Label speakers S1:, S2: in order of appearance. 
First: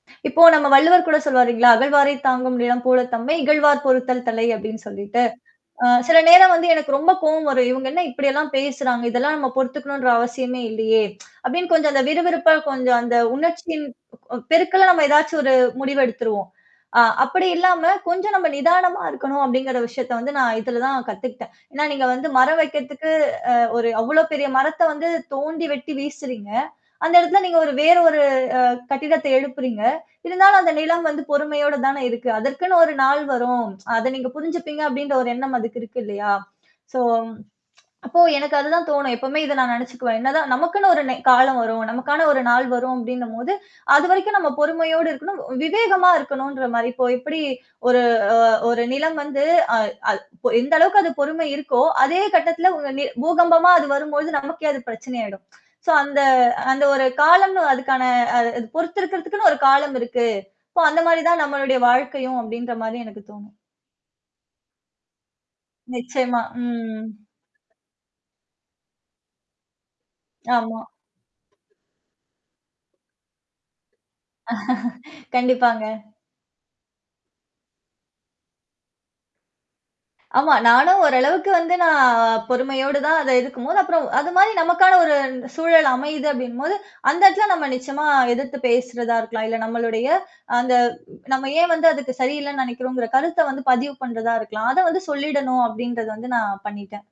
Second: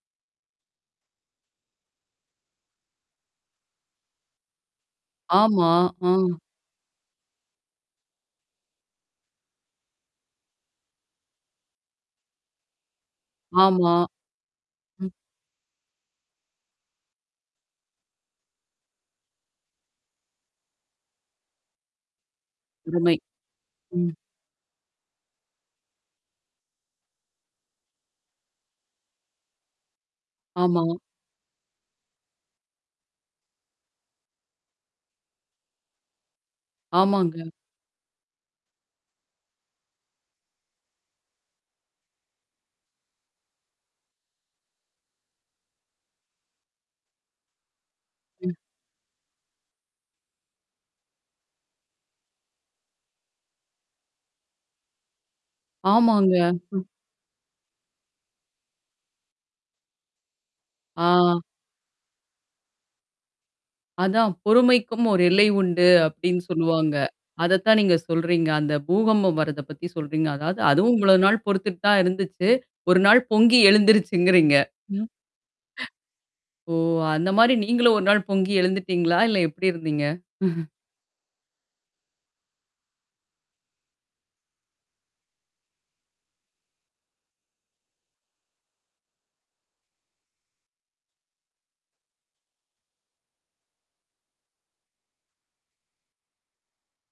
S1: இப்போ நம்ம வள்ளுவர் கூட சொல்வாரு இல்லீங்களா? "அகழவாரைத் தாங்கும் நிலம் போல தம்மை, இகழ்வார் பொறுத்தல் தலை" அப்டின்னு சொல்லிட்டு.
S2: ஆமா.
S1: அ சில
S2: ம்.
S1: நேரம் வந்து எனக்கு ரொம்ப கோவம் வரும். இவங்க என்ன இப்டில்லாம் பேசுறாங்க? இதெல்லாம் நம்ம பொறுத்துக்கணுன்ற அவசியமே இல்லையே! அப்டின்னு கொஞ்சம் அந்த விறுவிறுப்பா கொஞ்சம் அந்த உணர்ச்சியின்
S2: ஆமா.
S1: பெருக்கலா நம்ம
S2: ம்.
S1: ஏதாச்சும் ஒரு முடிவு எடுத்துருவோம். அ அப்படி இல்லாம, கொஞ்சம் நம்ம நிதானமா இருக்கணும் அப்படிங்கிற விஷயத்த வந்து நான் இதுல தான் கத்துக்கிட்டேன். ஏன்னா, நீங்க வந்து மரம் வைக்கிறதுக்கு
S2: அருமை.
S1: அ ஒரு
S2: ம்.
S1: அவ்ளோ பெரிய மரத்த வந்து தோண்டி வெட்டி வீசுறீங்க. அந்த இடத்துல நீங்க ஒரு வேற ஒரு அ கட்டிடத்த எழுப்புறீங்க. இருந்தாலும் அந்த
S2: ஆமா.
S1: நிலம் வந்து பொறுமையோடு தானே இருக்கு. அதற்குன்னு ஒரு நாள் வரும். அத நீங்க புரிஞ்சுப்பீங்க அப்டின்ற ஒரு எண்ணம் அதுக்கு இருக்கு இல்லையா? சோ,
S2: ஆமாங்க.
S1: அப்போ எனக்கு அதுதான் தோணும். எப்பவுமே இத நான் நினைச்சுக்குவேன். என்னதான் நமக்குன்னு ஒரு நெ காலம் வரும். நமக்கான ஒரு நாள் வரும் அப்டின்னும்போது, அதுவரைக்கும் நம்ம பொறுமையோடு இருக்கணும், விவேகமா இருக்கணுன்ற மாரி. இப்போ எப்படி ஒரு அ
S2: ம்.
S1: ஒரு நிலம் வந்து அ அ பொ எந்த அளவுக்கு அது பொறுமை இருக்கோ, அதே கட்டத்தில உ ந பூகம்பமா அது வரும்போழுது நமக்கே அது பிரச்சனயிடும். சோ அந்த
S2: ஆமாங்க.
S1: அந்த ஒரு காலம்னு அதுக்கான அ அ அது பொறுத்திருக்கிறதுக்குன்னு ஒரு காலம் இருக்கு. இப்போ அந்த மாரி
S2: ஆ.
S1: தான் நம்மளுடைய வாழ்க்கையும் அப்டின்ற மாரி எனக்கு தோணும்.
S2: அதான் பொறுமைக்கும் ஒரு எல்லை உண்டு
S1: நிச்சயமா.
S2: அப்படின்னு சொல்லுவாங்க.
S1: ம்.
S2: அதத்தான் நீங்க சொல்றீங்க. அந்த பூகம்பம் வர்றத பத்தி சொல்றீங்க. அதாவது,
S1: ஆமா.
S2: அதுவும் இவ்ளோ நாள் பொறுத்துட்டு தான் இருந்துச்சு. ஒரு நாள் பொங்கி எழுந்துருச்சுங்கிறீங்க.
S1: கண்டிப்பாங்க.
S2: ஓ! அந்த மாரி நீங்களும் ஒரு நாள் பொங்கி எழுந்துட்டீங்களா? இல்ல எப்படி இருந்தீங்க?
S1: ஆமா. நானும் ஓரளவுக்கு வந்து நான் பொறுமையோடு தான் அத எதிர்க்கும்போது அப்புறம் அது மாரி நமக்கான ஒரு சூழல் அமையுது அப்டினும்போது, அந்த இடத்துல நம்ம நிச்சயமா எதிர்த்து பேசுறதா இருக்கலாம். இல்ல நம்மளுடைய அந்த, நம்ம ஏன் வந்து அதுக்கு சரியில்லன்னு நினைக்கிறோங்கிற கருத்த வந்து பதிவு பண்றதா இருக்கலாம். அத வந்து சொல்லிடணும் அப்டின்றத வந்து நான் பண்ணிட்டேன்.